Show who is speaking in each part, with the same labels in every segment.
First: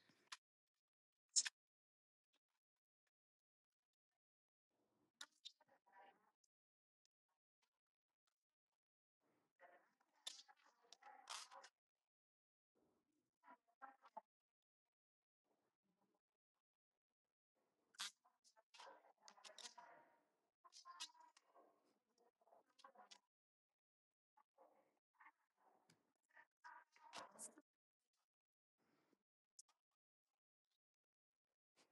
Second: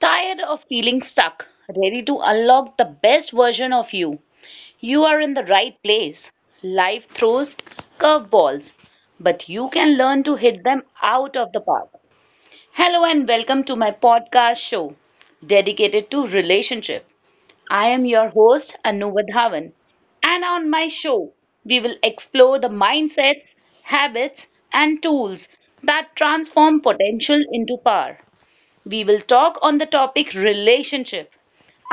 Speaker 1: Tired of feeling stuck? Ready to unlock the best version of you? You are in the right place. Life throws curveballs, but you can learn to hit them out of the park. Hello and welcome to my podcast show dedicated to relationship. I am your host Anu Vadhavan. And on my show, we will explore the mindsets, habits, and tools that transform potential into power. We will talk on the topic relationship.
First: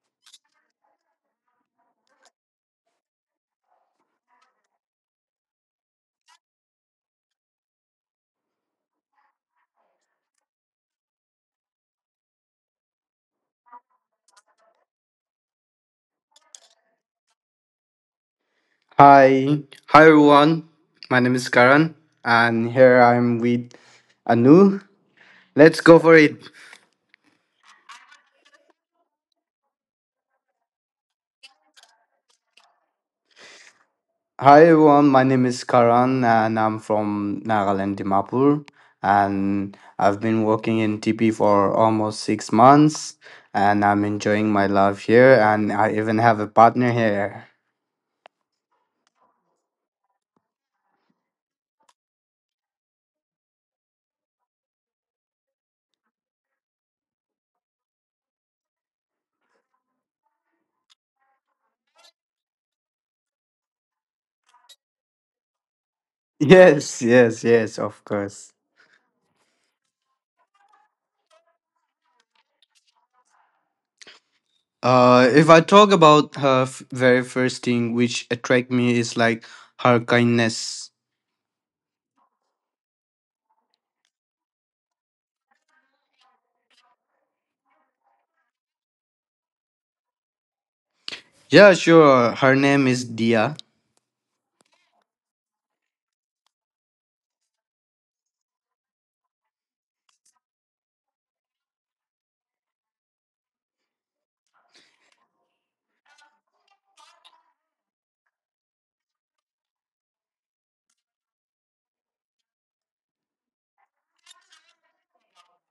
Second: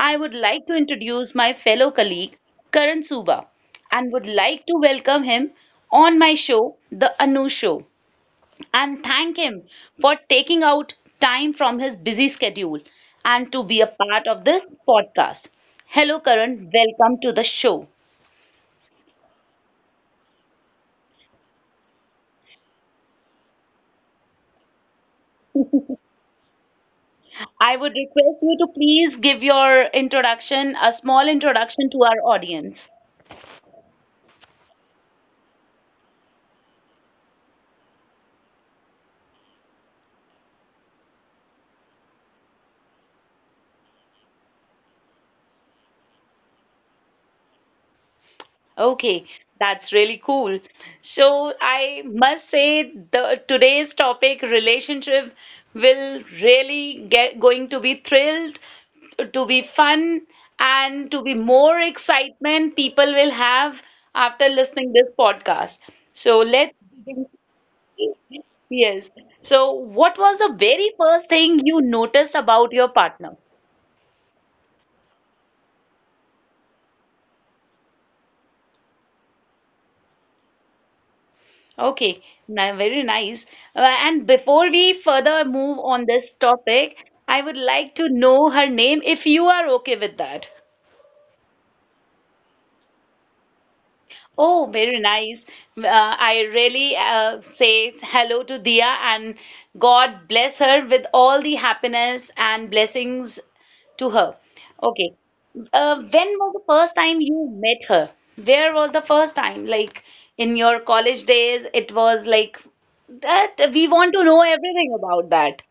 Speaker 1: I would like to introduce my fellow colleague Karan Suba and would like to welcome him on my show, The Anu Show, and thank him for taking out time from his busy schedule and to be a part of this podcast. Hello, Karan. Welcome to the show.
Speaker 2: Hi, hi, everyone. My name is Karan, and here I'm with Anu. Let's go for it.
Speaker 1: I would request you to please give your introduction, a small introduction to our audience.
Speaker 2: Hi everyone. My name is Karan, and I'm from Nagaland, Dimapur, and I've been working in TP for almost six months, and I'm enjoying my life here, and I even have a partner here.
Speaker 1: Okay, that's really cool. So I must say the today's topic relationship will really get going to be thrilled, to be fun, and to be more excitement people will have after listening this podcast. So let's
Speaker 2: Yes,
Speaker 1: begin.
Speaker 2: yes, yes, of course.
Speaker 1: Yes. So what was the very first thing you noticed about your partner?
Speaker 2: If I talk about her very first thing which attract me is like her kindness.
Speaker 1: Okay, now very nice. And before we further move on this topic, I would like to know her name if you are okay with that.
Speaker 2: Yeah, sure. Her name is Dia.
Speaker 1: Oh, very nice. I really say hello to Dia, and God bless her with all the happiness and blessings to her. Okay. When was the first time you met her? Where was the first time? Like in your college days, it was like that. We want to know everything about that.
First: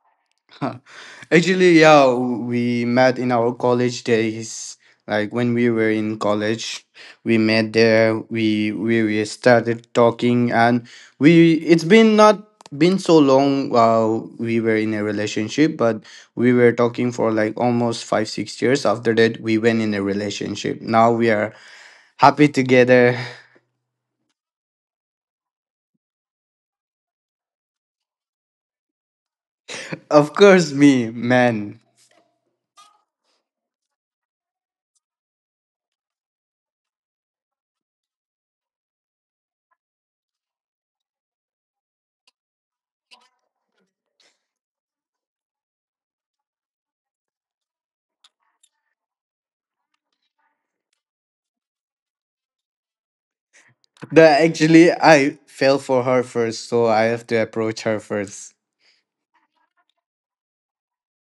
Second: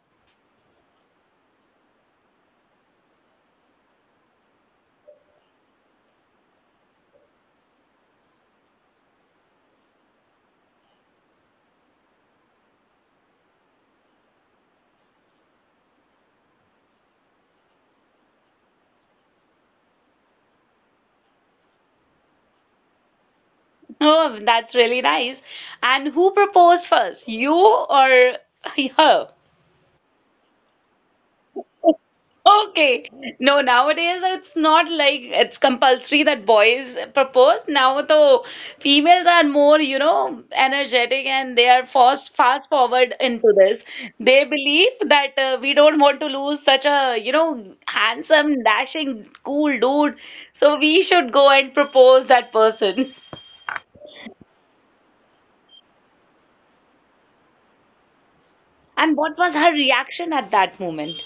Speaker 2: Actually, yeah, we met in our college days. Like when we were in college, we met there. We started talking, and we it's been not been so long. While we were in a relationship, but we were talking for like almost 5 6 years. After that, we went in a relationship. Now we are happy together.
Speaker 1: Oh, that's really nice. And who proposed first, you or her?
Speaker 2: Of course, me man.
Speaker 1: Okay. No, nowadays it's not like it's compulsory that boys propose. Now though females are more, you know, energetic, and they are fast forward into this. They believe that we don't want to lose such a, you know, handsome, dashing, cool dude. So we should go and propose that person.
Speaker 2: That actually, I fell for her first, so I have to approach her first.
Speaker 1: And what was her reaction at that moment?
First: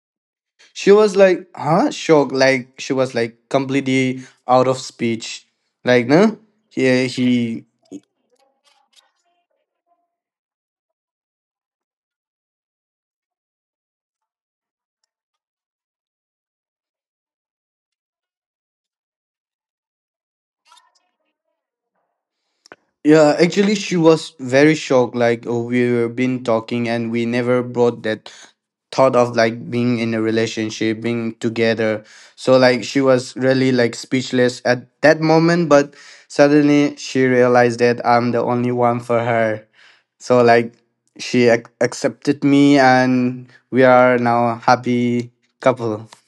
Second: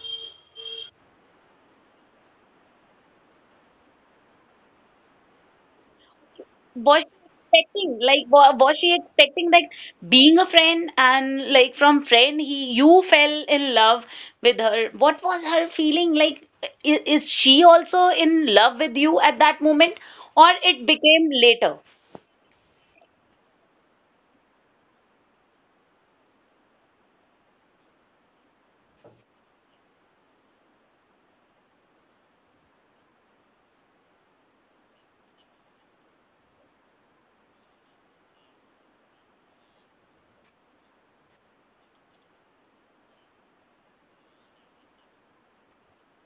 Speaker 2: She was like, huh? Shocked. Like, she was like completely out of speech. Like, no?
Speaker 1: Was
Speaker 2: Yeah,
Speaker 1: she
Speaker 2: he.
Speaker 1: was she expecting that being a friend, and like from friend he you fell in love with her? What was her feeling like? Is she also in love with you at that moment, or it became later?
Speaker 2: Yeah, actually, she was very shocked. Like, oh, we were been talking and we never brought that thought of like being in a relationship, being together. So, like, she was really like speechless at that moment, but suddenly she realized that I'm the only one for her. So like she accepted me and we are now happy couple.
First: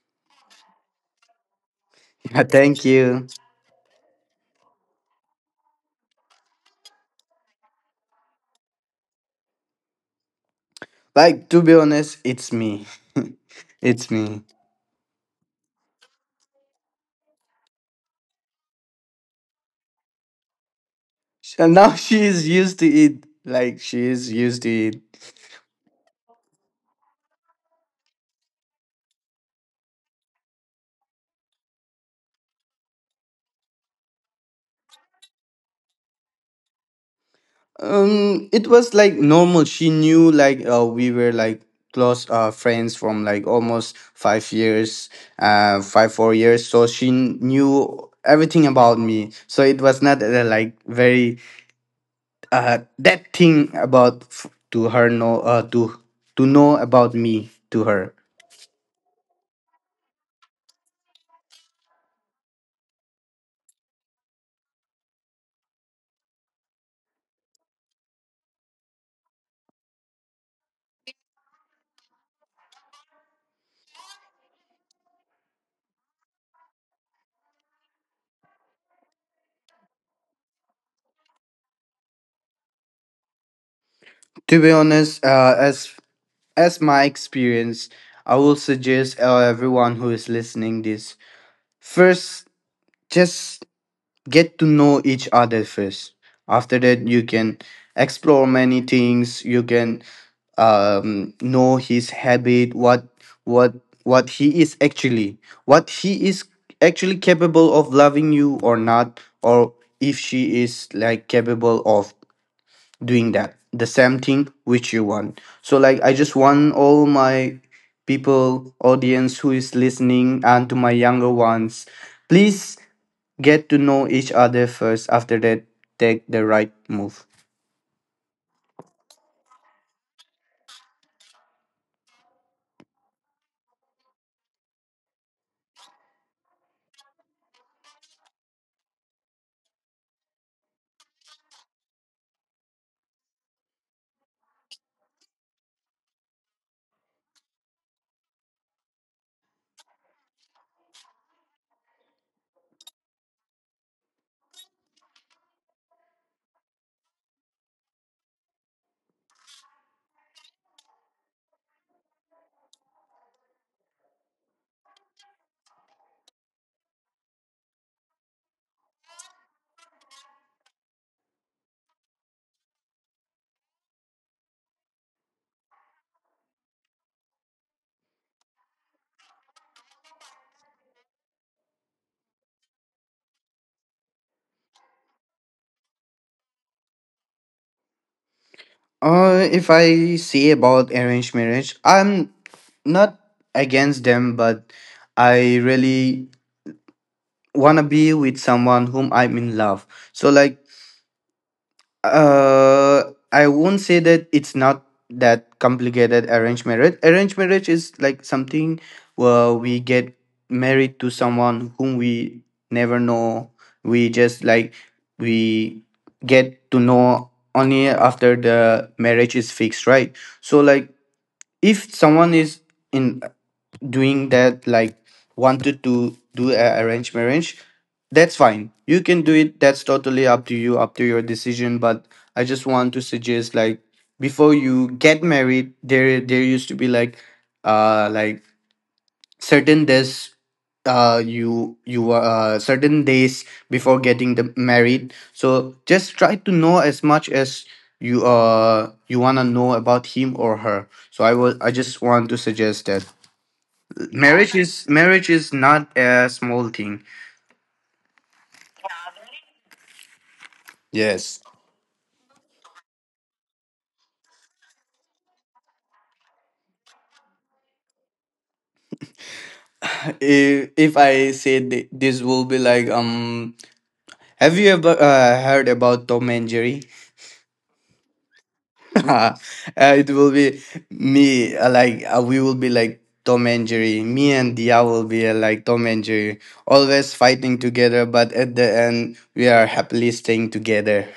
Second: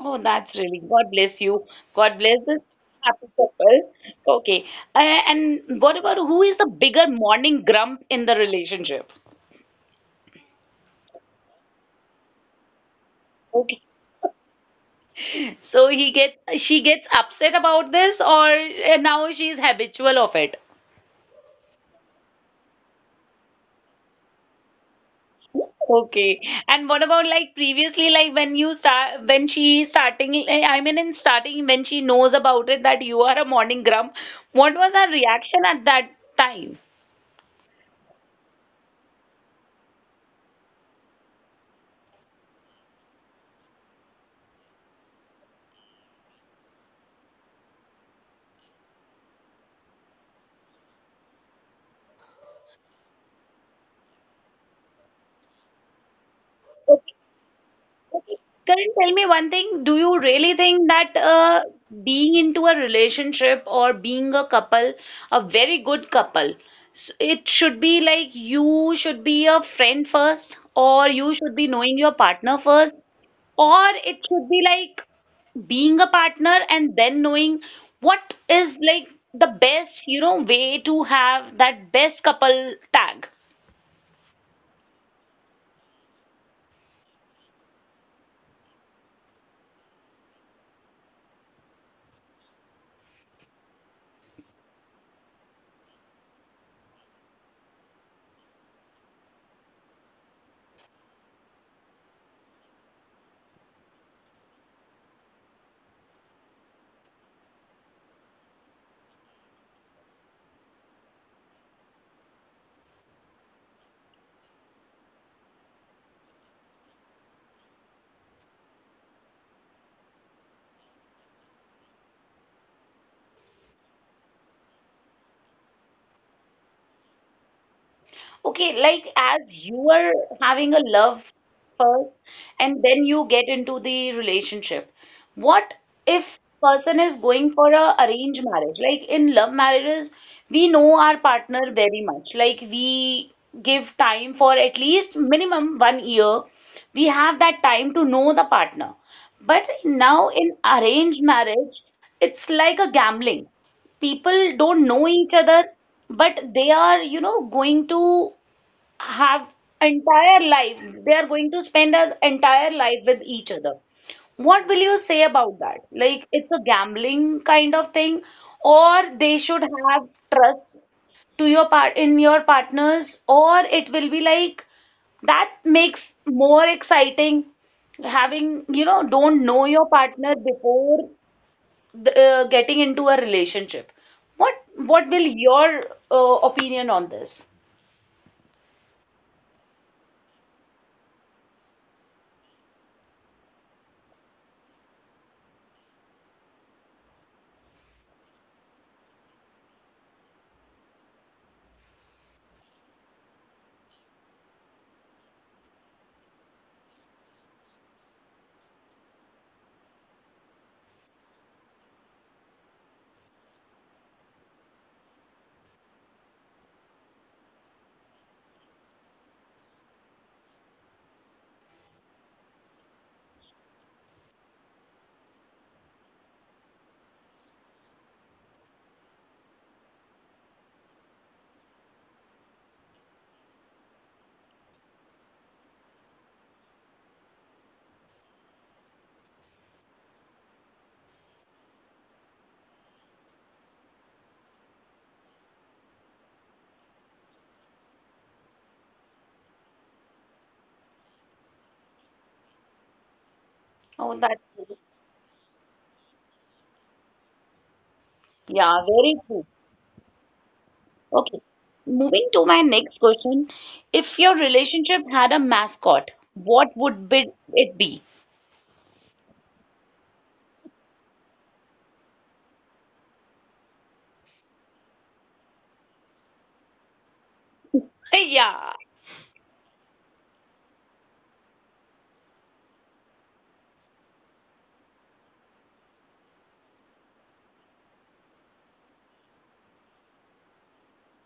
Speaker 1: Oh, that's really God bless you. God bless
Speaker 2: Yeah,
Speaker 1: this
Speaker 2: thank
Speaker 1: happy
Speaker 2: you.
Speaker 1: couple. Okay, and what about who is the bigger morning grump in the relationship?
Speaker 2: Like to be honest, it's me.
Speaker 1: Okay.
Speaker 2: It's me.
Speaker 1: So he gets she gets upset about this, or now she's habitual of it.
Speaker 2: And now she is used to it. Like she is used to it.
Speaker 1: Okay. And what about like previously, like when you start, when she starting, eh, I mean, in starting, when she knows about it that you are a morning grump, what was her reaction at that time?
Speaker 2: It was like normal. She knew like we were like close friends from like almost five years, 5 4 years. So she knew everything about me. So it was not like very that thing about to her know to know about me to
Speaker 1: Okay,
Speaker 2: her.
Speaker 1: Karan, tell me one thing. Do you really think that being into a relationship or being a couple, a very good couple, it should be like you should be a friend first, or you should be knowing your partner first, or it should be like being a partner and then knowing what is like the best, you know, way to have that best couple tag?
Speaker 2: To be honest, as my experience, I will suggest everyone who is listening this first just get to know each other first, after that you can explore many things, you can know his habit, what what he is actually, what he is actually capable of loving you or not, or if she is like capable of doing that the same thing which you want. So like I just want all my people audience who is listening and to my younger ones, please get to know each other first. After that, take the right move.
Speaker 1: Okay, like as you are having a love first and then you get into the relationship. What if person is going for a arranged marriage? Like in love marriages, we know our partner very much. Like we give time for at least minimum 1 year. We have that time to know the partner. But now in arranged marriage, it's like a gambling. People don't know each other, but they are, you know, going to have entire life, they are going to spend an entire life with each other. What will you say about that? Like it's a gambling kind of thing, or they should have trust to your part in your partners? Or it will be like that makes more exciting, having, you know, don't know your partner before the, getting into a relationship. What what will your opinion on this?
Speaker 2: If I see about arranged marriage, I'm not against them, but I really want to be with someone whom I'm in love. So like Uh, I won't say that it's not that complicated arranged marriage. Arranged marriage is like something where we get married to someone whom we never know. We just like we get to know only after the marriage is fixed, right? So like if someone is in doing that, like wanted to do a arranged marriage, that's fine, you can do it, that's totally up to you, up to your decision. But I just want to suggest like before you get married, there used to be like uh like certain days, you certain days before getting the married. So just try to know as much as you you want to know about him or her. So I just want to suggest that
Speaker 1: Oh, that
Speaker 2: marriage is not a small thing.
Speaker 1: yeah, very true. Okay.
Speaker 2: Yes.
Speaker 1: Moving to my next question. If your relationship had a mascot, what would be it be?
Speaker 2: If I say this will be like have you ever heard about Tom and Jerry?
Speaker 1: Yeah.
Speaker 2: uh, it will be me we will be like Tom and Jerry. Me and Dia will be like Tom and Jerry, always fighting together, but at the end we are happily staying together.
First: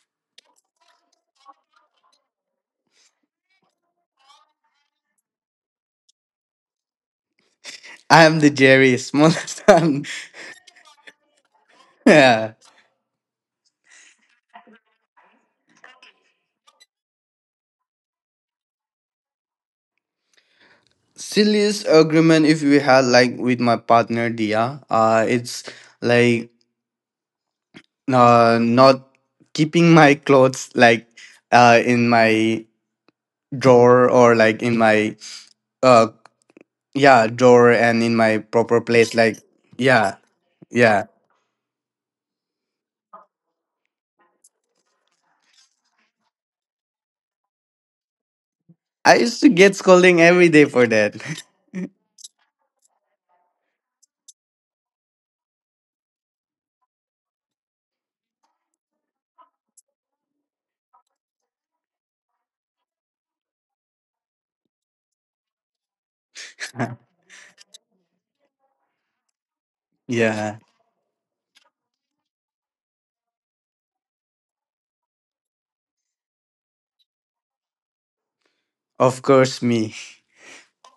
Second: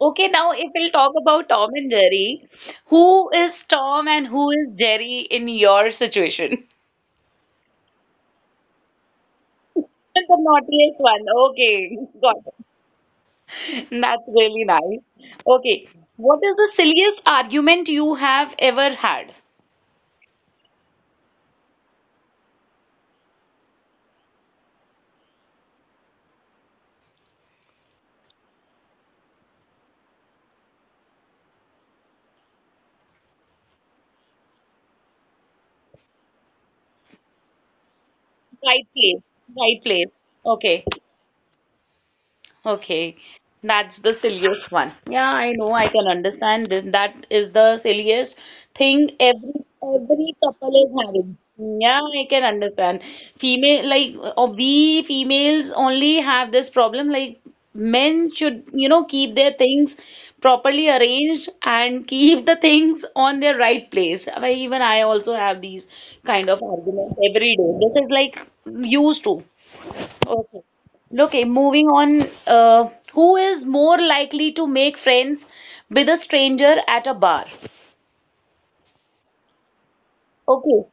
Speaker 1: Okay, now if we'll talk about Tom and Jerry, who is Tom and who is Jerry in your situation?
Speaker 2: I am the Jerry, smallest one.
Speaker 1: The naughtiest one. Okay, got
Speaker 2: Yeah.
Speaker 1: it. That's really nice. Okay, what is the silliest argument you have ever had?
Speaker 2: Silliest agreement if we had like with my partner Dia, it's like not keeping my clothes like in my drawer, or like in my uh yeah drawer and in my proper
Speaker 1: Right
Speaker 2: place,
Speaker 1: place.
Speaker 2: like
Speaker 1: Right place.
Speaker 2: yeah,
Speaker 1: Okay.
Speaker 2: yeah.
Speaker 1: Okay, that's the silliest one. Yeah, I know, I can understand this. That is the silliest thing
Speaker 2: I used to
Speaker 1: every
Speaker 2: get scolding
Speaker 1: every
Speaker 2: every day
Speaker 1: couple
Speaker 2: for
Speaker 1: is
Speaker 2: that.
Speaker 1: having. Yeah, I can understand. Female, like we females only have this problem. Like men should, you know, keep their things properly arranged and keep the things on their right place. I also have these kind of arguments every day. This is like used to.
Speaker 2: Yeah,
Speaker 1: Okay. Okay, moving on. Who is more likely to make friends with a stranger at a bar?
Speaker 2: of course me.
Speaker 1: Okay.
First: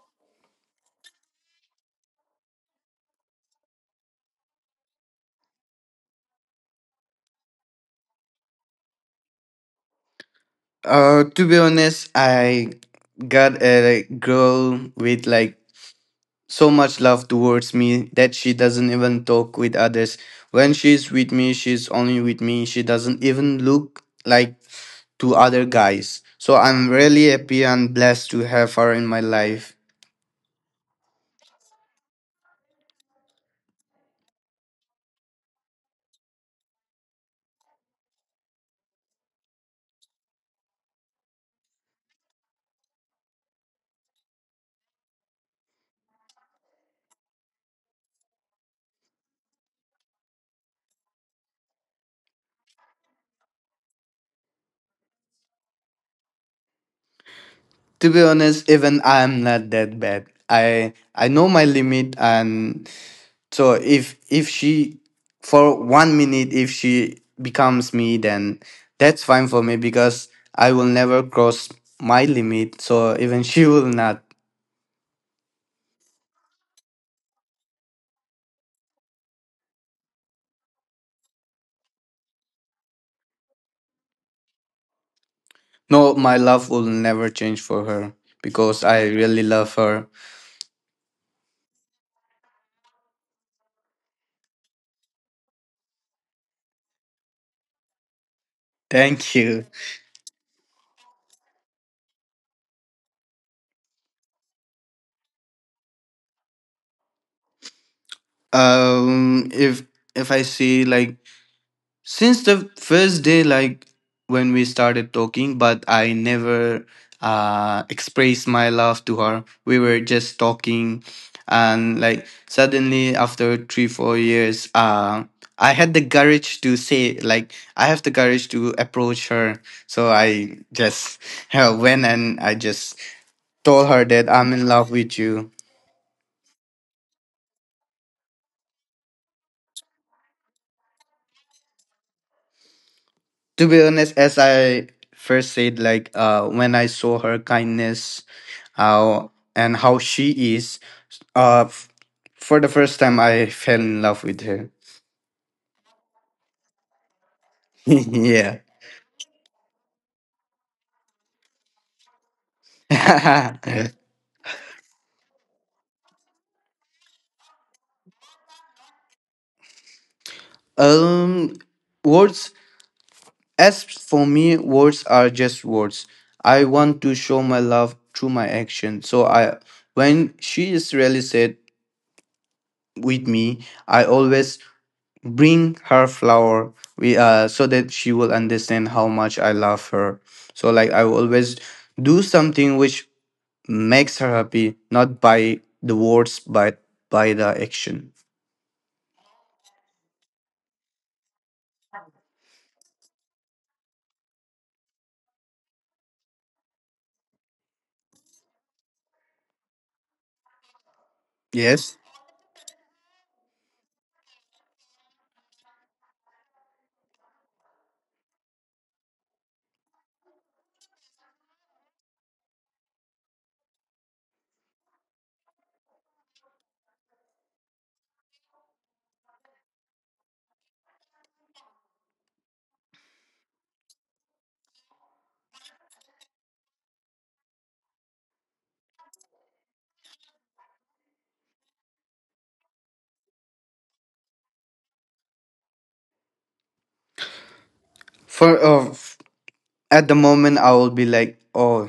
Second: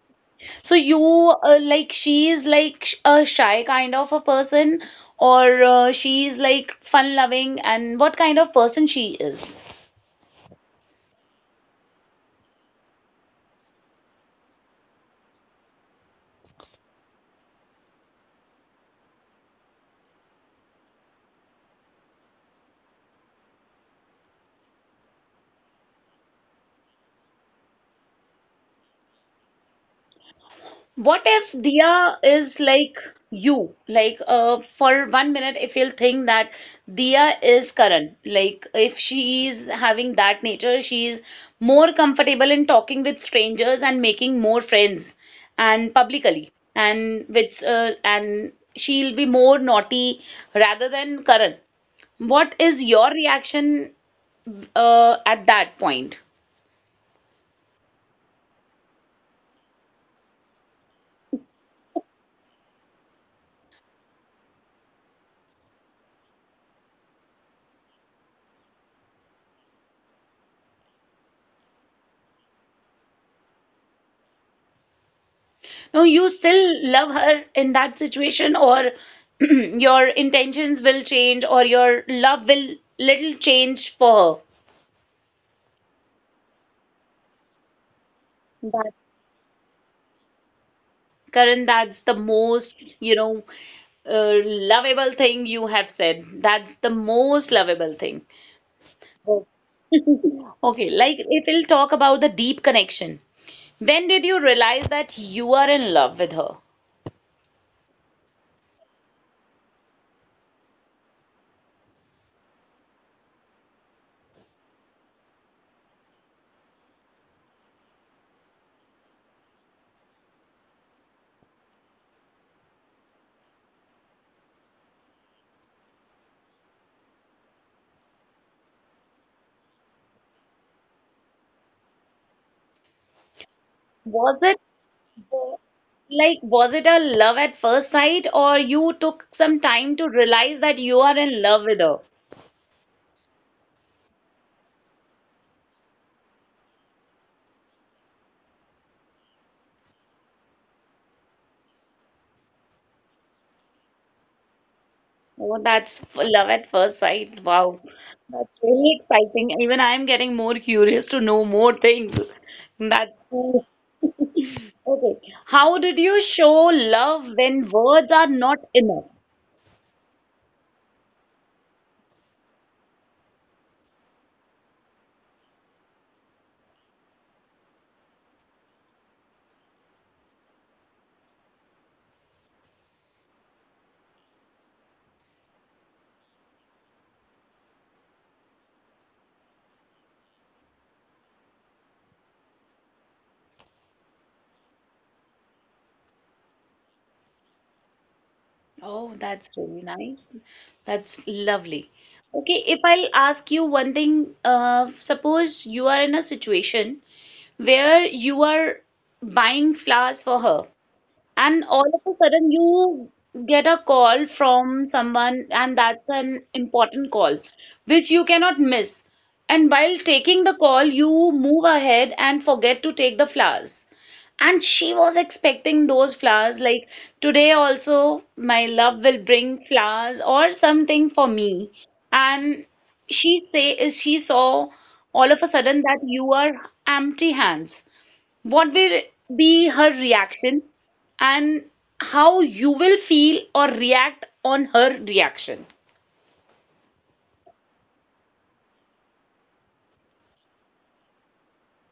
Speaker 1: So you, like she is like a shy kind of a person, or she is like fun-loving, and what kind of person she is?
Speaker 2: To be honest, I got a girl with like so much love towards me that she doesn't even talk with others. When she's with me, she's only with me. She doesn't even look like to other guys. So I'm really happy and blessed to have her in my life.
Speaker 1: What if Diya is like you? Like, for one minute, if you'll think that Diya is Karan, like, if she is having that nature, she is more comfortable in talking with strangers and making more friends and publicly, and with, and she'll be more naughty rather than Karan. What is your reaction, at that point?
Speaker 2: To be honest, even I'm not that bad. I know my limit, and so if she for one minute, if she becomes me, then that's fine for me because I will never cross my limit, so even she will not.
Speaker 1: No, you still love her in that situation, or your intentions will change, or your love will little change for her.
Speaker 2: No, my love will never change for her because I really love her.
Speaker 1: Karan, that's the most, you know, lovable thing you have said. That's the most lovable thing.
Speaker 2: Thank
Speaker 1: Oh.
Speaker 2: you.
Speaker 1: Okay, like it will talk about the deep connection. When did you realize that you are in love with her?
Speaker 2: Um, if if I see like since the first day, like when we started talking, but I never expressed my love to her. We were just talking, and like suddenly after 3 4 years, I had the courage to say like I have the courage to approach her. So I just went and I just told her that
Speaker 1: Was
Speaker 2: I'm
Speaker 1: it,
Speaker 2: in love with you.
Speaker 1: like, was it a love at first sight, or you took some time to realize that you are in love with her?
Speaker 2: To be honest, as I first said, like when I saw her kindness, how and how she is, uh, f- for the first time I fell in love with her.
Speaker 1: Oh, that's love at first sight. Wow, that's
Speaker 2: Yeah.
Speaker 1: really exciting. Even I'm getting more curious to know more things. That's cool. Okay. How did you show love when words are not enough?
Speaker 2: um, words. As for me, words are just words. I want to show my love through my action. So I, when she is really sad with me, I always bring her flower. We So that she will understand how much I love her. So like I will always do something which makes her happy, not by the words but by the action.
Speaker 1: Oh, that's really nice. That's lovely. Okay, if I'll ask you one thing, suppose you are in a situation where you are buying flowers for her, and all
Speaker 2: Yes.
Speaker 1: of a sudden, you get a call from someone, and that's an important call which you cannot miss. And while taking the call, you move ahead and forget to take the flowers. And she was expecting those flowers, like today, also, my love will bring flowers or something for me. And she saw all of a sudden that you are empty hands. What will be her reaction, and how you will feel or react on her reaction?
Speaker 2: for At the moment I will be like, oh,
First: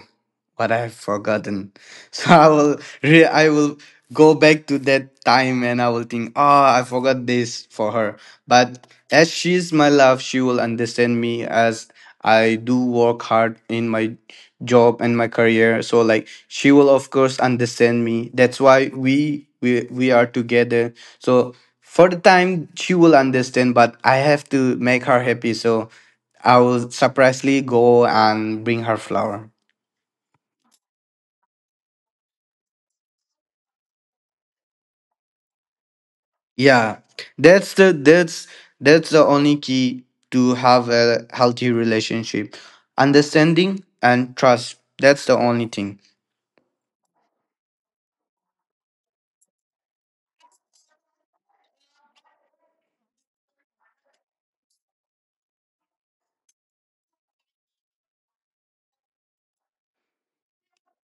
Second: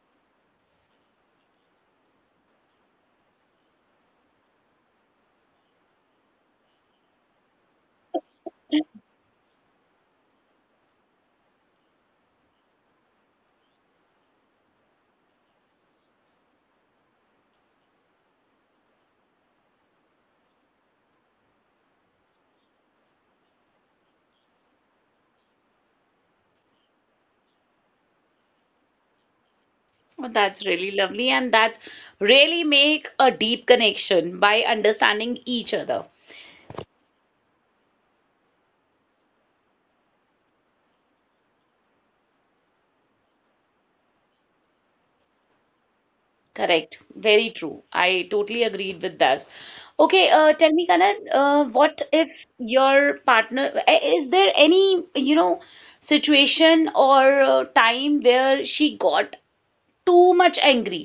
Speaker 2: what I have forgotten. So I will go back to that time and I will think, oh, I forgot this for her. But as she's my love, she will understand me, as I do work hard in my job and my career. So like she will of course understand me. That's why we are together. So for the time she will understand, but I have to make her happy. So I will surprisingly go and bring her flower.
Speaker 1: Oh, that's really lovely, and that's really make a deep connection by understanding each other.
Speaker 2: Yeah, that's the that's that's the only key to have a healthy relationship, understanding and trust. That's the only thing.
Speaker 1: Correct, very true. I totally agreed with this. Okay, tell me Kanan, what if your partner is there any, you know, situation or time where she got too much angry,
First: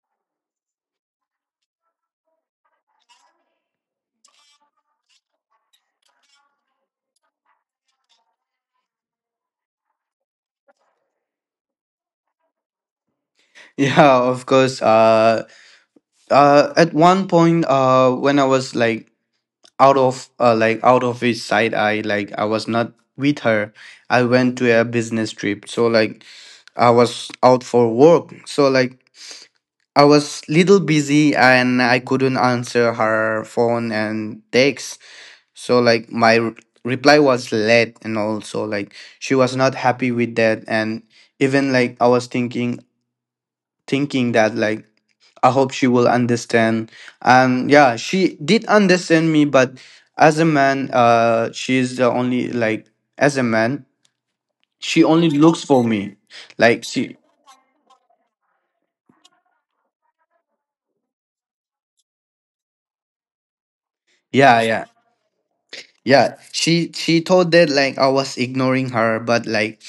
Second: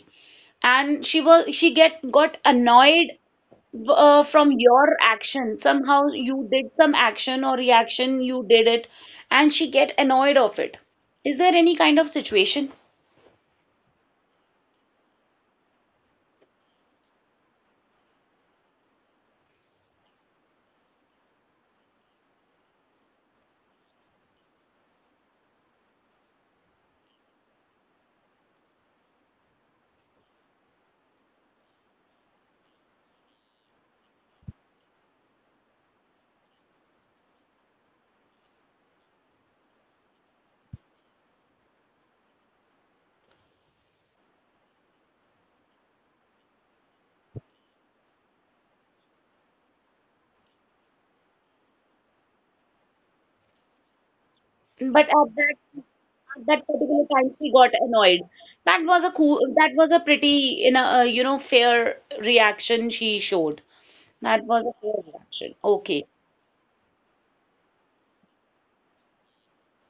Speaker 1: and she was she get got annoyed from your action? Somehow you did some action or reaction you did it, and she get annoyed of it. Is there any kind of situation?
Speaker 2: Yeah, of course. At one point, when I was like out of out of his sight, I like I was not with her. I went to a business trip, so like I was out for work. So like I was little busy and I couldn't answer her phone and texts. So like my reply was late, and also like she was not happy with that. And even like I was thinking that like I hope she will understand. And yeah, she did understand me, but as a man, she's the only like as a man, she
Speaker 1: But at
Speaker 2: only
Speaker 1: that
Speaker 2: looks for me.
Speaker 1: at that
Speaker 2: Like
Speaker 1: particular
Speaker 2: she,
Speaker 1: time she got annoyed? That was a cool, that was a pretty, you know, you know fair reaction she showed. That
Speaker 2: yeah,
Speaker 1: was a
Speaker 2: yeah.
Speaker 1: fair reaction. Okay.
Speaker 2: Yeah, she told that like I was ignoring her, but like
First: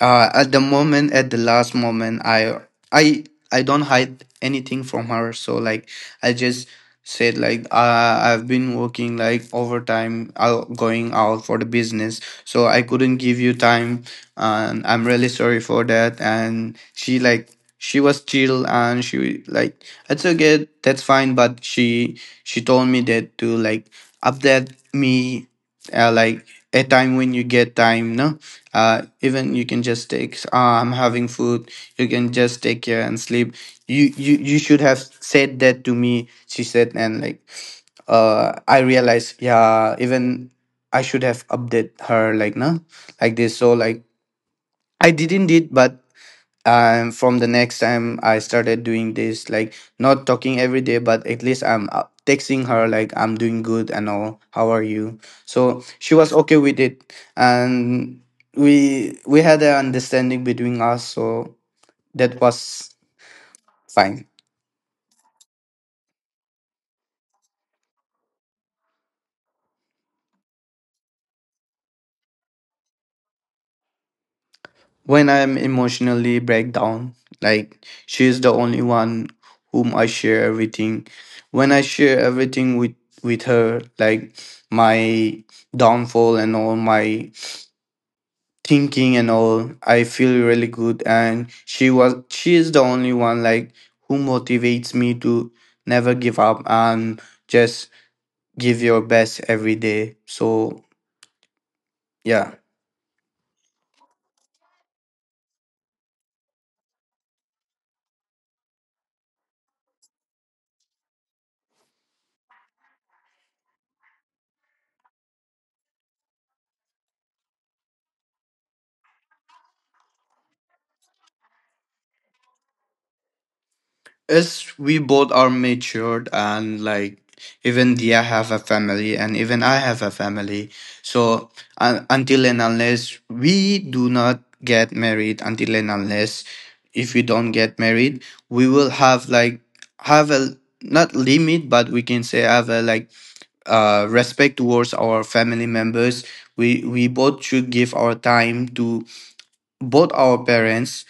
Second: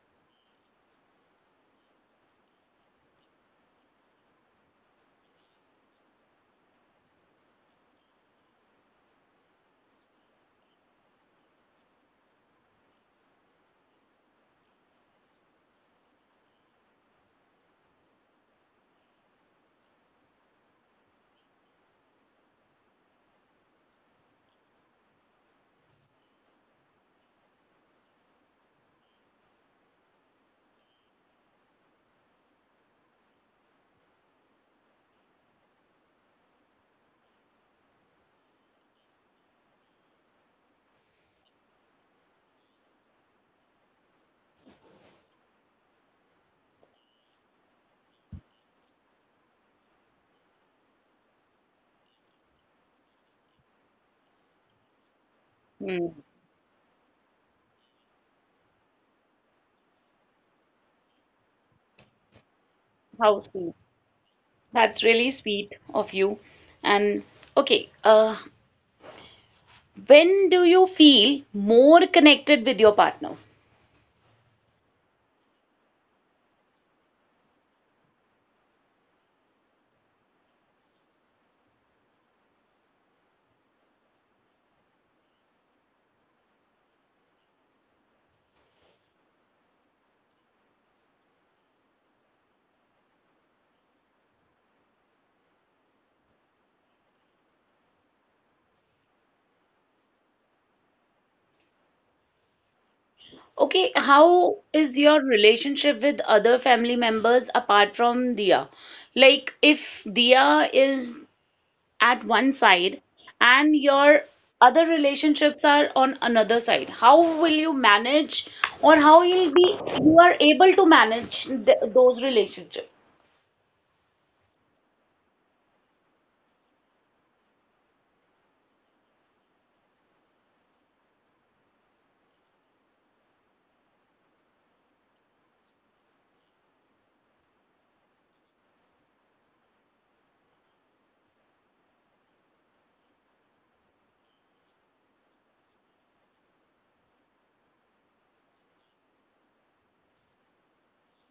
Speaker 2: at the moment, at the last moment, i I don't hide anything from her. So like I just said like, I've been working like overtime, out going out for the business, so I couldn't give you time and I'm really sorry for that. And she like she was chill, and she like, I okay, that's fine. But she told me that to like update me, uh, like a time when you get time, no, even you can just take, ah, I'm having food, you can just take care and sleep. You should have said that to me, she said. And like I realized, yeah, even I should have update her, like no, like this. So like I didn't did, but and from the next time I started doing this, like not talking every day, but at least I'm texting her like I'm doing good and all, how are you. So
Speaker 1: Hmm.
Speaker 2: she was okay with it. And we had an understanding between us, so that was
Speaker 1: How sweet.
Speaker 2: fine.
Speaker 1: That's really sweet of you. And okay, when do you feel more connected with your partner?
Speaker 2: When I'm emotionally break down, like she's the only one whom I share everything. When I share everything with her, like my downfall and all my thinking and all, I feel really good. And she is the only one like who motivates me to never give up and just give your best every day. So yeah.
Speaker 1: Okay, how is your relationship with other family members apart from Dia? Like, if Dia is at one side and your other relationships are on another side, how will you manage, or how you'll be you are able to manage th those relationships?
Speaker 2: As we both are matured, and like even they have a family and even I have a family. So un until and unless we do not get married, until and unless if we don't get married, we will have like have a not limit, but we can say have a like respect towards our family members. We both should give our time to both our parents,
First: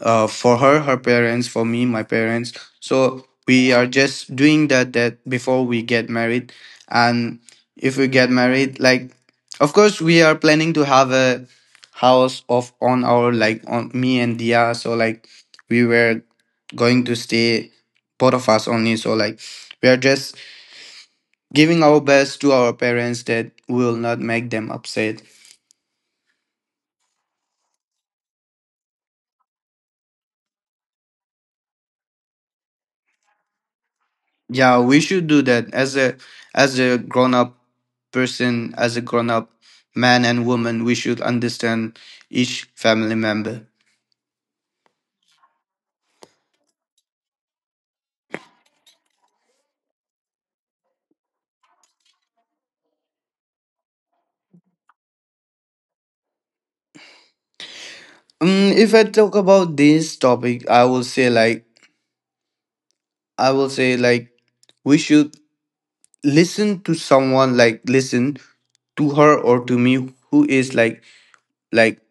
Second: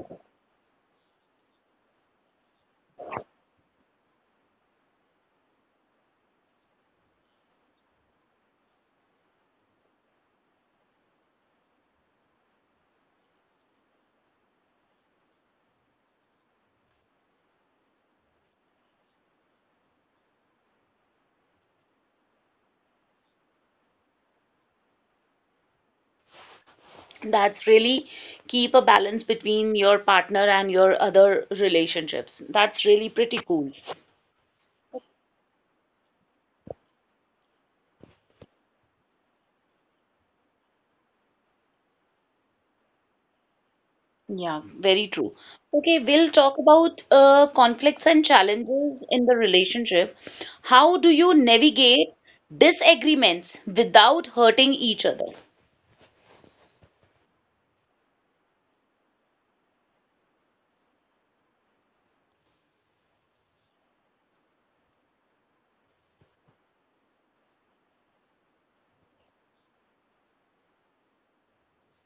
Speaker 2: for her parents, for me my parents. So we are just doing that before we get married. And if we get married, like, of course we are planning to have a house of on our, like, on me and Dia. So, like, we were going to stay both of us only. So, like, we are just giving our best to our parents, that will not make them upset.
Speaker 1: That's really keep a balance between your partner and your other relationships. That's really pretty cool.
Speaker 2: Yeah, we should do that as a grown up person, as a grown up man and woman. We should understand each family member.
Speaker 1: Yeah, very true. Okay, we'll talk about conflicts and challenges in the relationship. How do you navigate disagreements without hurting each other?
Speaker 2: If I talk about this topic, I will say, like, I will say like we should listen to someone, like listen to her or to me, who is, like, like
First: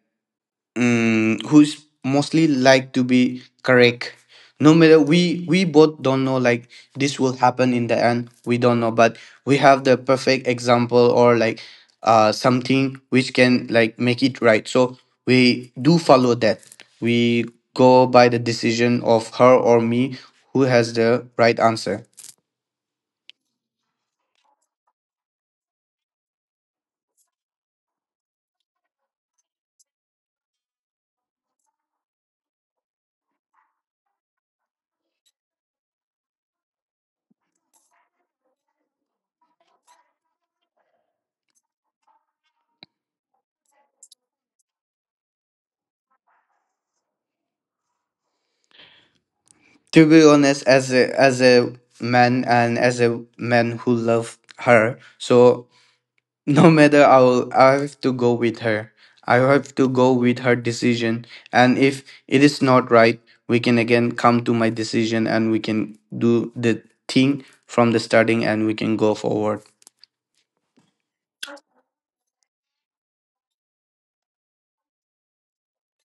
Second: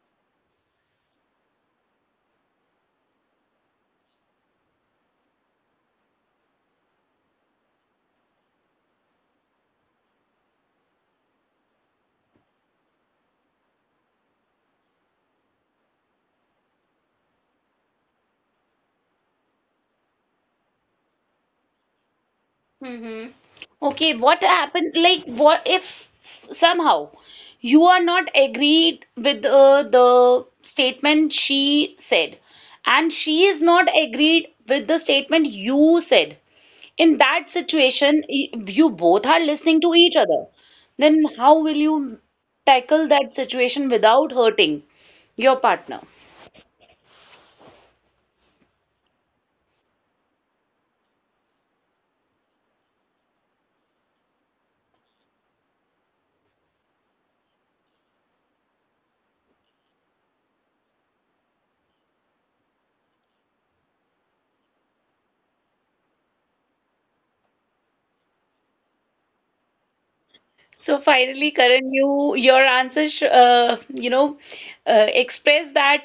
Speaker 2: who's mostly, like, to be correct. No matter, we both don't know, like, this will happen in the end, we don't know. But we have the perfect example, or like, something which can, like, make it right. So we do follow that. We go by the decision of her or me who has the right answer.
Speaker 1: Mm-hmm. Okay, what happened? Like, what if somehow you are not agreed with the statement she said, and she is not agreed with the statement you said? In that situation, you both are listening to each other. Then how will you tackle that situation without hurting your partner?
Speaker 2: To be honest, as a man, and as a man who love her. So no matter, I will. I have to go with her. I have to go with her decision. And if it is not right, we can again come to my decision, and we can do the thing from the starting, and we can go forward.
Speaker 1: So finally, Karan, you your answer, you know, express that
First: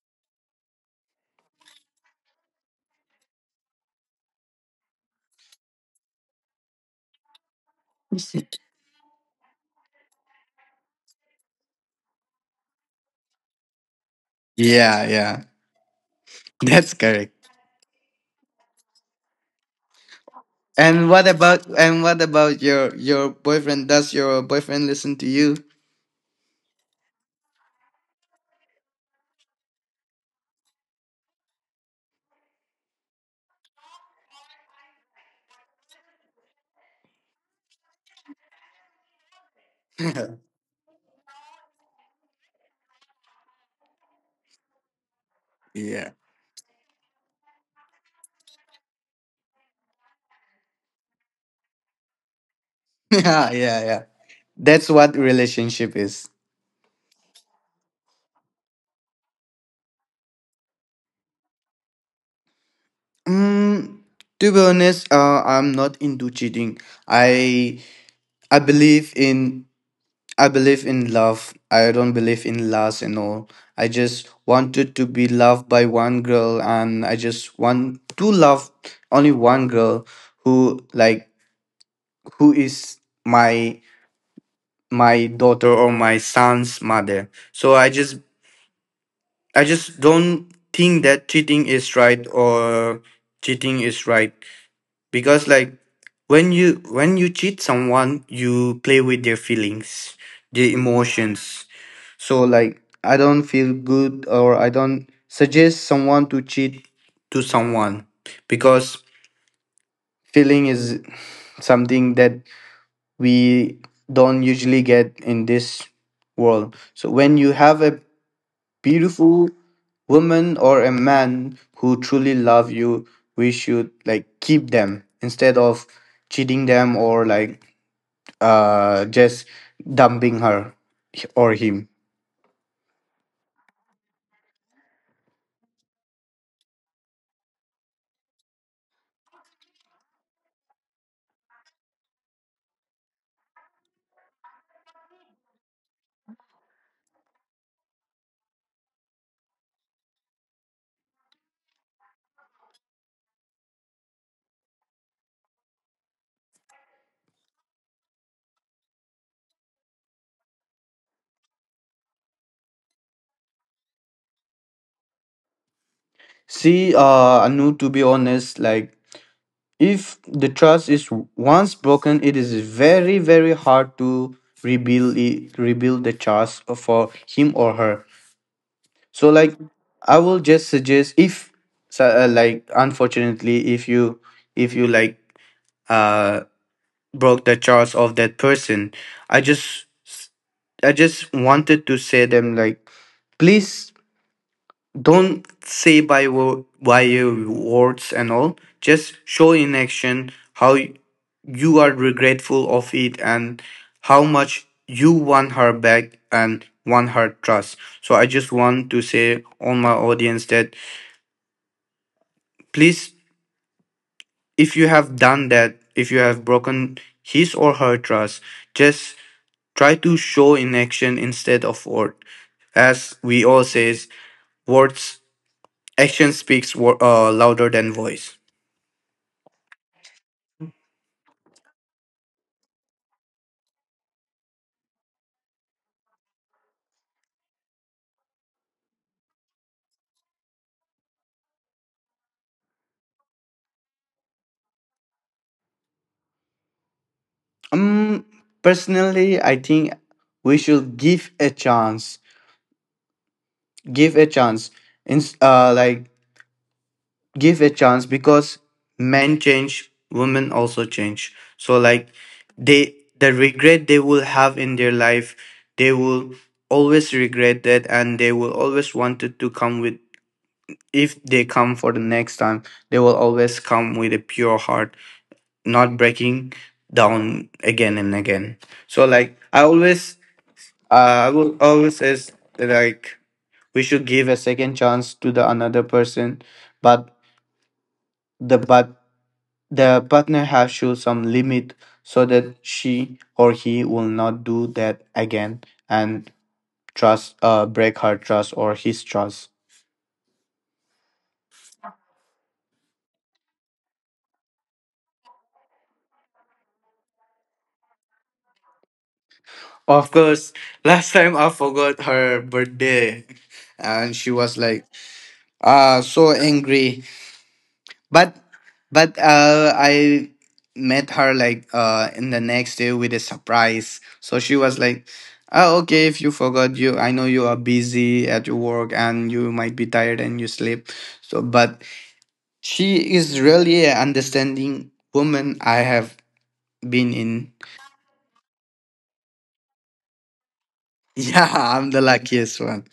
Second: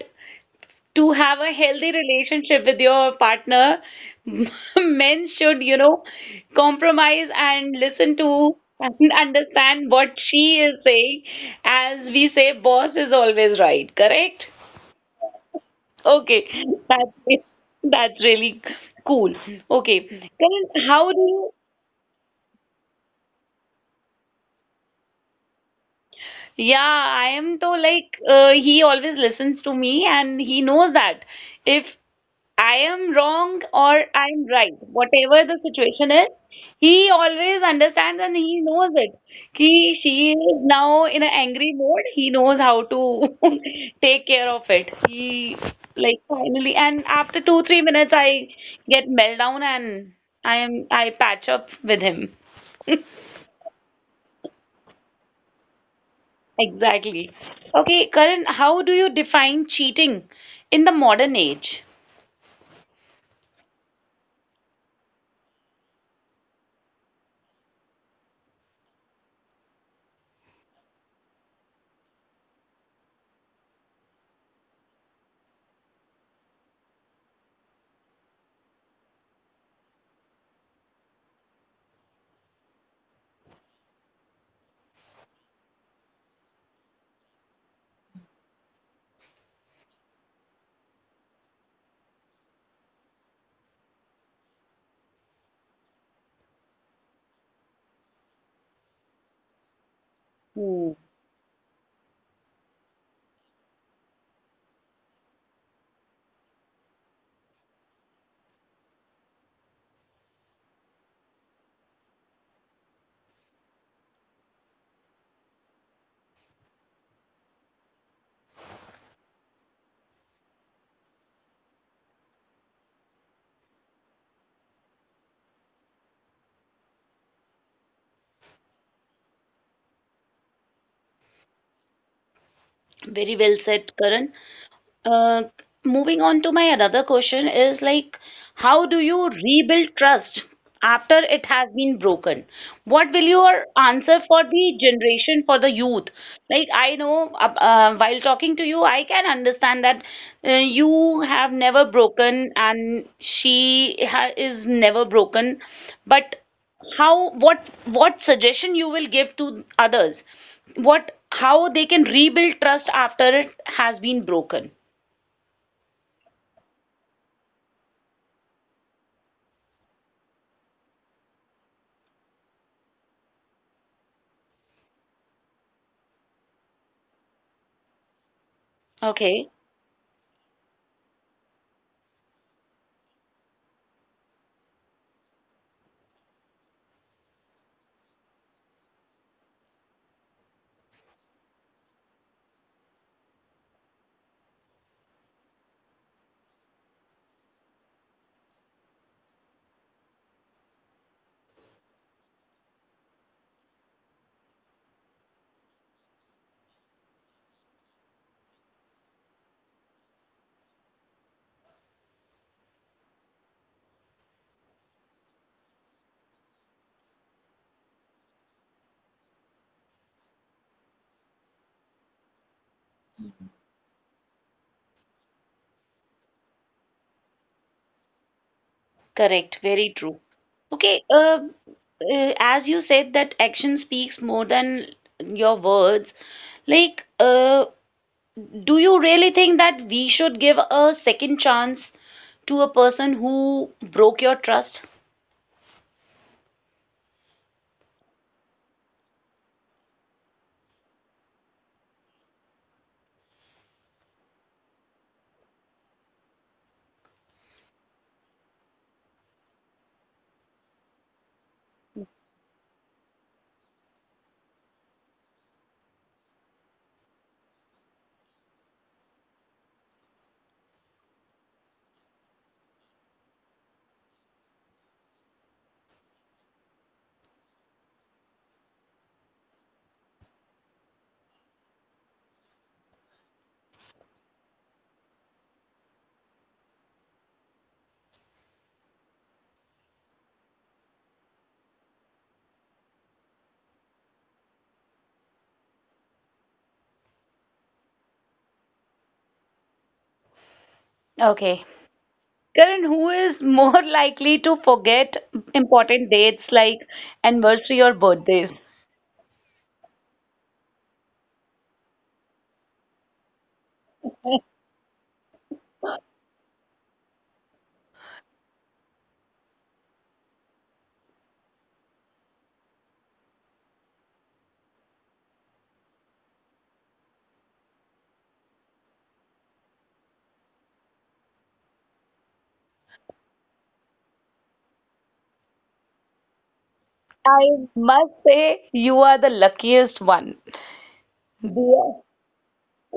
Speaker 1: to have a healthy relationship with your partner, men should, you know, compromise and listen to and understand what she is saying. As we say, boss is always right, correct?
Speaker 2: Yeah, yeah.
Speaker 1: Okay,
Speaker 2: That's
Speaker 1: that's
Speaker 2: correct.
Speaker 1: that's really cool. Okay, Karan,
Speaker 2: And
Speaker 1: how do
Speaker 2: what
Speaker 1: you?
Speaker 2: about and what about your boyfriend? Does your boyfriend listen to you?
Speaker 1: Yeah, I am though, like he always listens to me, and he knows that if I am wrong or I'm right, whatever the situation is, he always understands and he knows it. He, she is now in an angry mode. He knows how to take care of it. He
Speaker 2: Yeah.
Speaker 1: like finally, and after two, 3 minutes, I get meltdown, and I patch up with him.
Speaker 2: Yeah, yeah, yeah. That's what relationship is.
Speaker 1: Exactly. Okay, Karan, how do you define cheating in the modern age?
Speaker 2: Mm, to be honest, I'm not into cheating. I I believe in I believe in love. I don't believe in lust and all. I just wanted to be loved by one girl, and I just want to love only one girl who like who is my my daughter or my son's mother. So I just don't think that cheating is right, or cheating is right. Because, like, when you cheat someone, you play with their feelings, their
Speaker 1: Hmm.
Speaker 2: emotions. So, like, I don't feel good, or I don't suggest someone to cheat to someone, because feeling is something that we don't usually get in this world. So when you have a beautiful woman or a man who truly love you, we should, like, keep them, instead of cheating them, or, like, just dumping her or him.
Speaker 1: Very well said, Karan. Uh, moving on to my another question is like, how do you rebuild trust after it has been broken? What will your answer for the generation, for the youth? Like, I know while talking to you, I can understand that you have never broken and she ha is never broken, but how, what suggestion you will give to others? What, how they can rebuild trust after it has been broken?
Speaker 2: See, Anu, to be honest, like, if the trust is once broken, it is very very hard to rebuild it, rebuild the trust for him or her. So, like,
Speaker 1: Okay,
Speaker 2: I will just suggest, if so, like, unfortunately if you, like, uh broke the charts of that person. I just I just wanted to say them, like, please don't say by by your words and all. Just show in action how you are regretful of it, and how much you want her back and want her trust. So I just want to say on my audience that, please, if you have done that, if you have broken his or her trust, just try to show in action instead of word. As we all says, words, action speaks louder than voice.
Speaker 1: correct, very true. Okay, as you said that action speaks more than your words, like, do you really think that we should give a second chance to a person who broke your trust?
Speaker 2: Um, Personally, I think we should give a chance. Give a chance. In, like, give a chance, because men change, women also change. So, like, the regret they will have in their life, they will always regret that, and they will always wanted to come with, if they come for the next time, they will always come with a pure heart, not breaking down again and again. So, like, I will always says that, like, we should give a second chance to the another person. But the but the partner has shown some limit, so that she or he will not do that again, and trust break her trust or his trust.
Speaker 1: Okay. Karan, who is more likely to forget important dates like anniversary or birthdays?
Speaker 2: Of course, last time I forgot her birthday, and she was like, so angry. But, I met her, like, in the next day with a surprise. So she was like, "Oh, okay. If you forgot, you I know you are busy at your work, and you might be tired and you sleep." So, but she is really a understanding woman I have been in.
Speaker 1: I must say, you are the luckiest one.
Speaker 2: Yeah, I'm
Speaker 1: Yeah,
Speaker 2: the luckiest one.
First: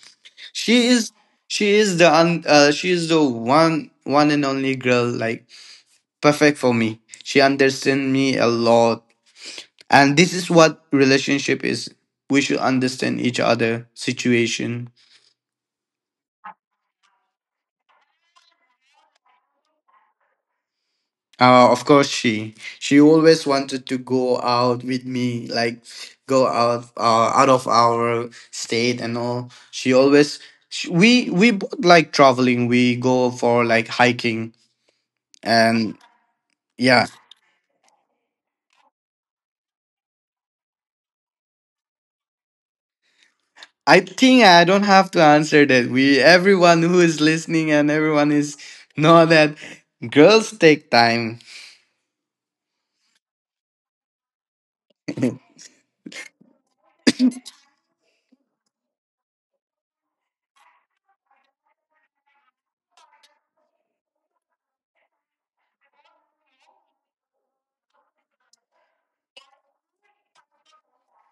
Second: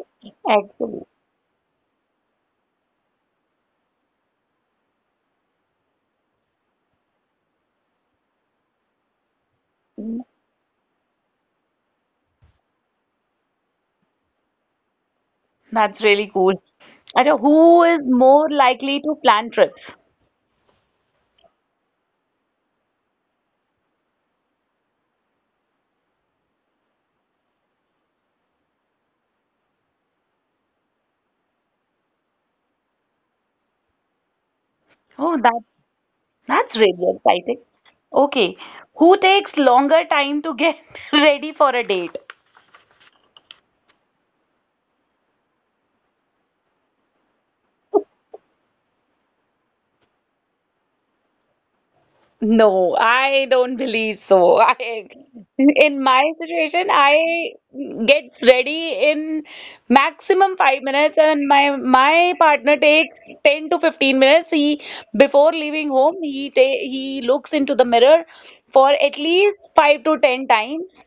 Speaker 2: She
Speaker 1: actually.
Speaker 2: is. She is the one and only girl, like, perfect for me. She understands me a lot, and this is what relationship is. We should understand each other situation.
Speaker 1: That's really cool. And who is more likely to plan trips?
Speaker 2: Of course, she always wanted to go out with me, like go out, out of our state and all. She always sh we we both like traveling, we go for, like, hiking
Speaker 1: Oh,
Speaker 2: and
Speaker 1: that's
Speaker 2: yeah.
Speaker 1: really exciting. Okay, who takes longer time to get ready for a date?
Speaker 2: I think I don't have to answer that. We Everyone who is listening, and everyone is know that girls take time.
Speaker 1: No, I don't believe so. I, in my situation, I gets ready in maximum 5 minutes, and my partner takes 10 to 15 minutes. He before leaving home, he looks into the mirror for at least 5 to 10 times.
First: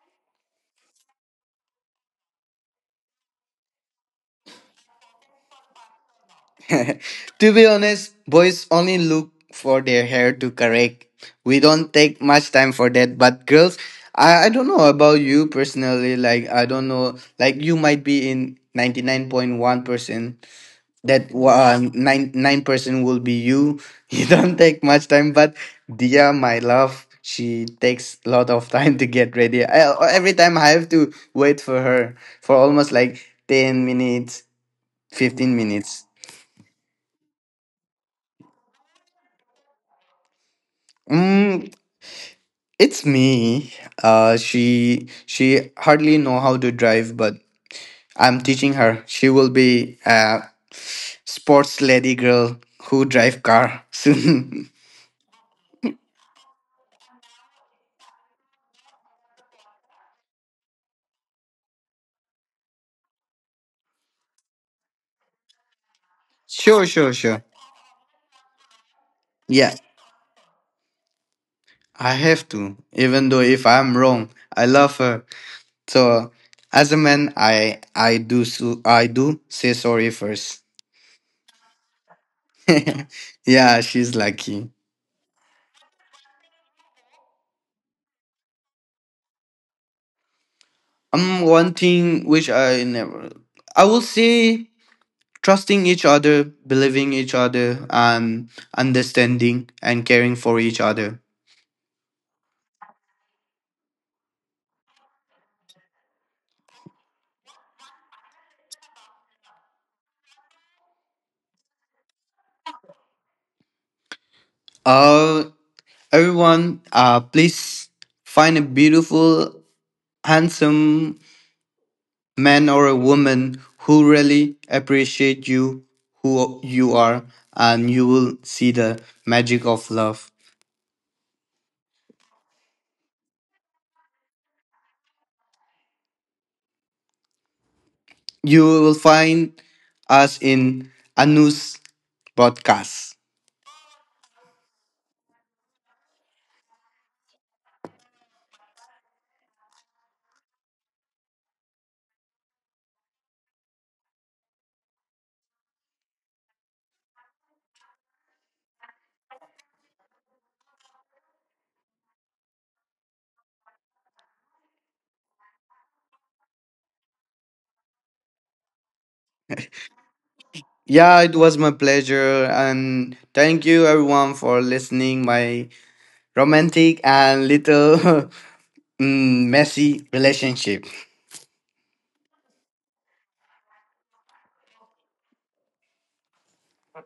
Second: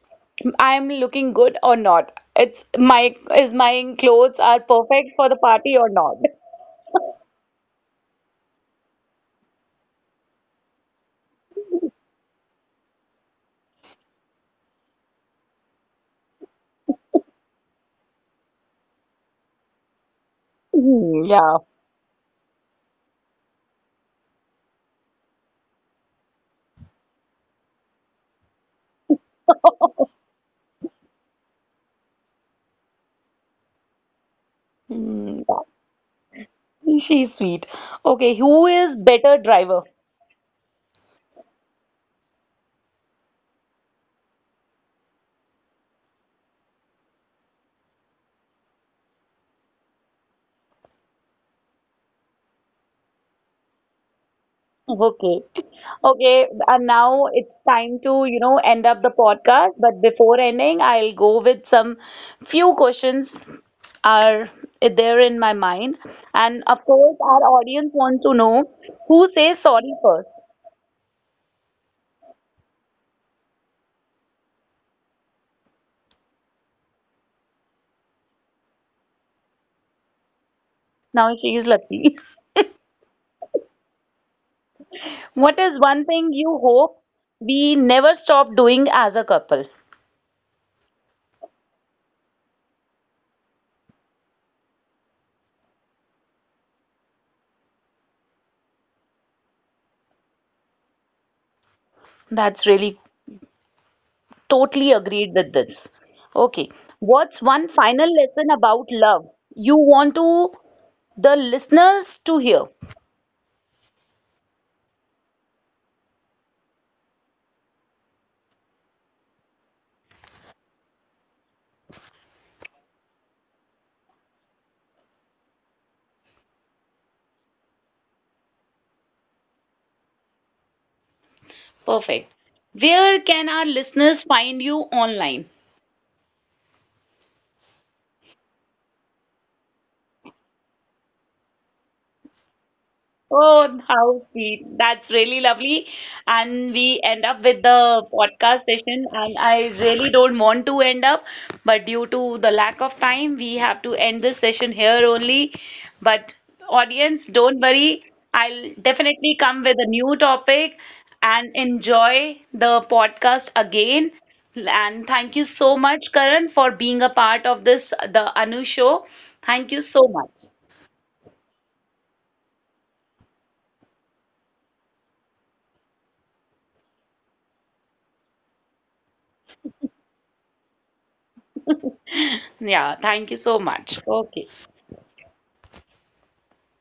Speaker 1: I'm looking good or not. It's my, is my clothes are perfect for the party or not?
Speaker 2: To be honest, boys only look for their hair to correct. We don't take much time for that. But girls, I don't know about you personally. Like I don't know. Like you might be in 99.1%.
Speaker 1: Hmm,
Speaker 2: That
Speaker 1: yeah.
Speaker 2: one nine nine percent will be you. You don't take much time. But Dia, my love, she takes a lot of time to get ready. I, every time I have to wait for her for almost like 10 minutes,
Speaker 1: Hmm,
Speaker 2: 15 minutes.
Speaker 1: she's sweet. Okay, who is better driver?
Speaker 2: Mm, It's me. She hardly know how to drive, but I'm teaching her. She will be a sports lady girl who drive car soon.
Speaker 1: Okay. Okay, and now it's time to, you know, end up the podcast. But before ending, I'll go with some few questions are there in my mind. And of
Speaker 2: Sure, sure,
Speaker 1: course, our
Speaker 2: sure.
Speaker 1: audience wants to know who says
Speaker 2: Yeah,
Speaker 1: sorry first.
Speaker 2: I have to. Even though if I'm wrong, I love her. So as a man, I do, so I do say sorry first.
Speaker 1: Now she is lucky.
Speaker 2: Yeah, she's lucky.
Speaker 1: What is one thing you hope we never stop doing as a couple?
Speaker 2: One thing which I never I will say: trusting each other, believing each other, and understanding and caring for each other.
Speaker 1: That's really totally agreed with this. Okay, what's one final lesson about love you want to the listeners to hear?
Speaker 2: Uh, Everyone, please find a beautiful, handsome man or a woman who really appreciate you, who you are, and you will see the magic of love.
Speaker 1: Perfect. Where can our listeners find you online?
Speaker 2: You will find us in Anu's podcast.
Speaker 1: Oh, how sweet. That's really lovely. And we end up with the podcast session. And I really don't want to end up, but due to the lack of time, we have to end this session here only. But audience, don't worry. I'll definitely come with a new topic and enjoy the podcast again. And thank you so much, Karan, for being a part of this, the Anu show. Thank you so much.
Speaker 2: Yeah, it was my pleasure, and thank you everyone for listening. My romantic and little messy relationship.
Speaker 1: Yeah, thank you so much.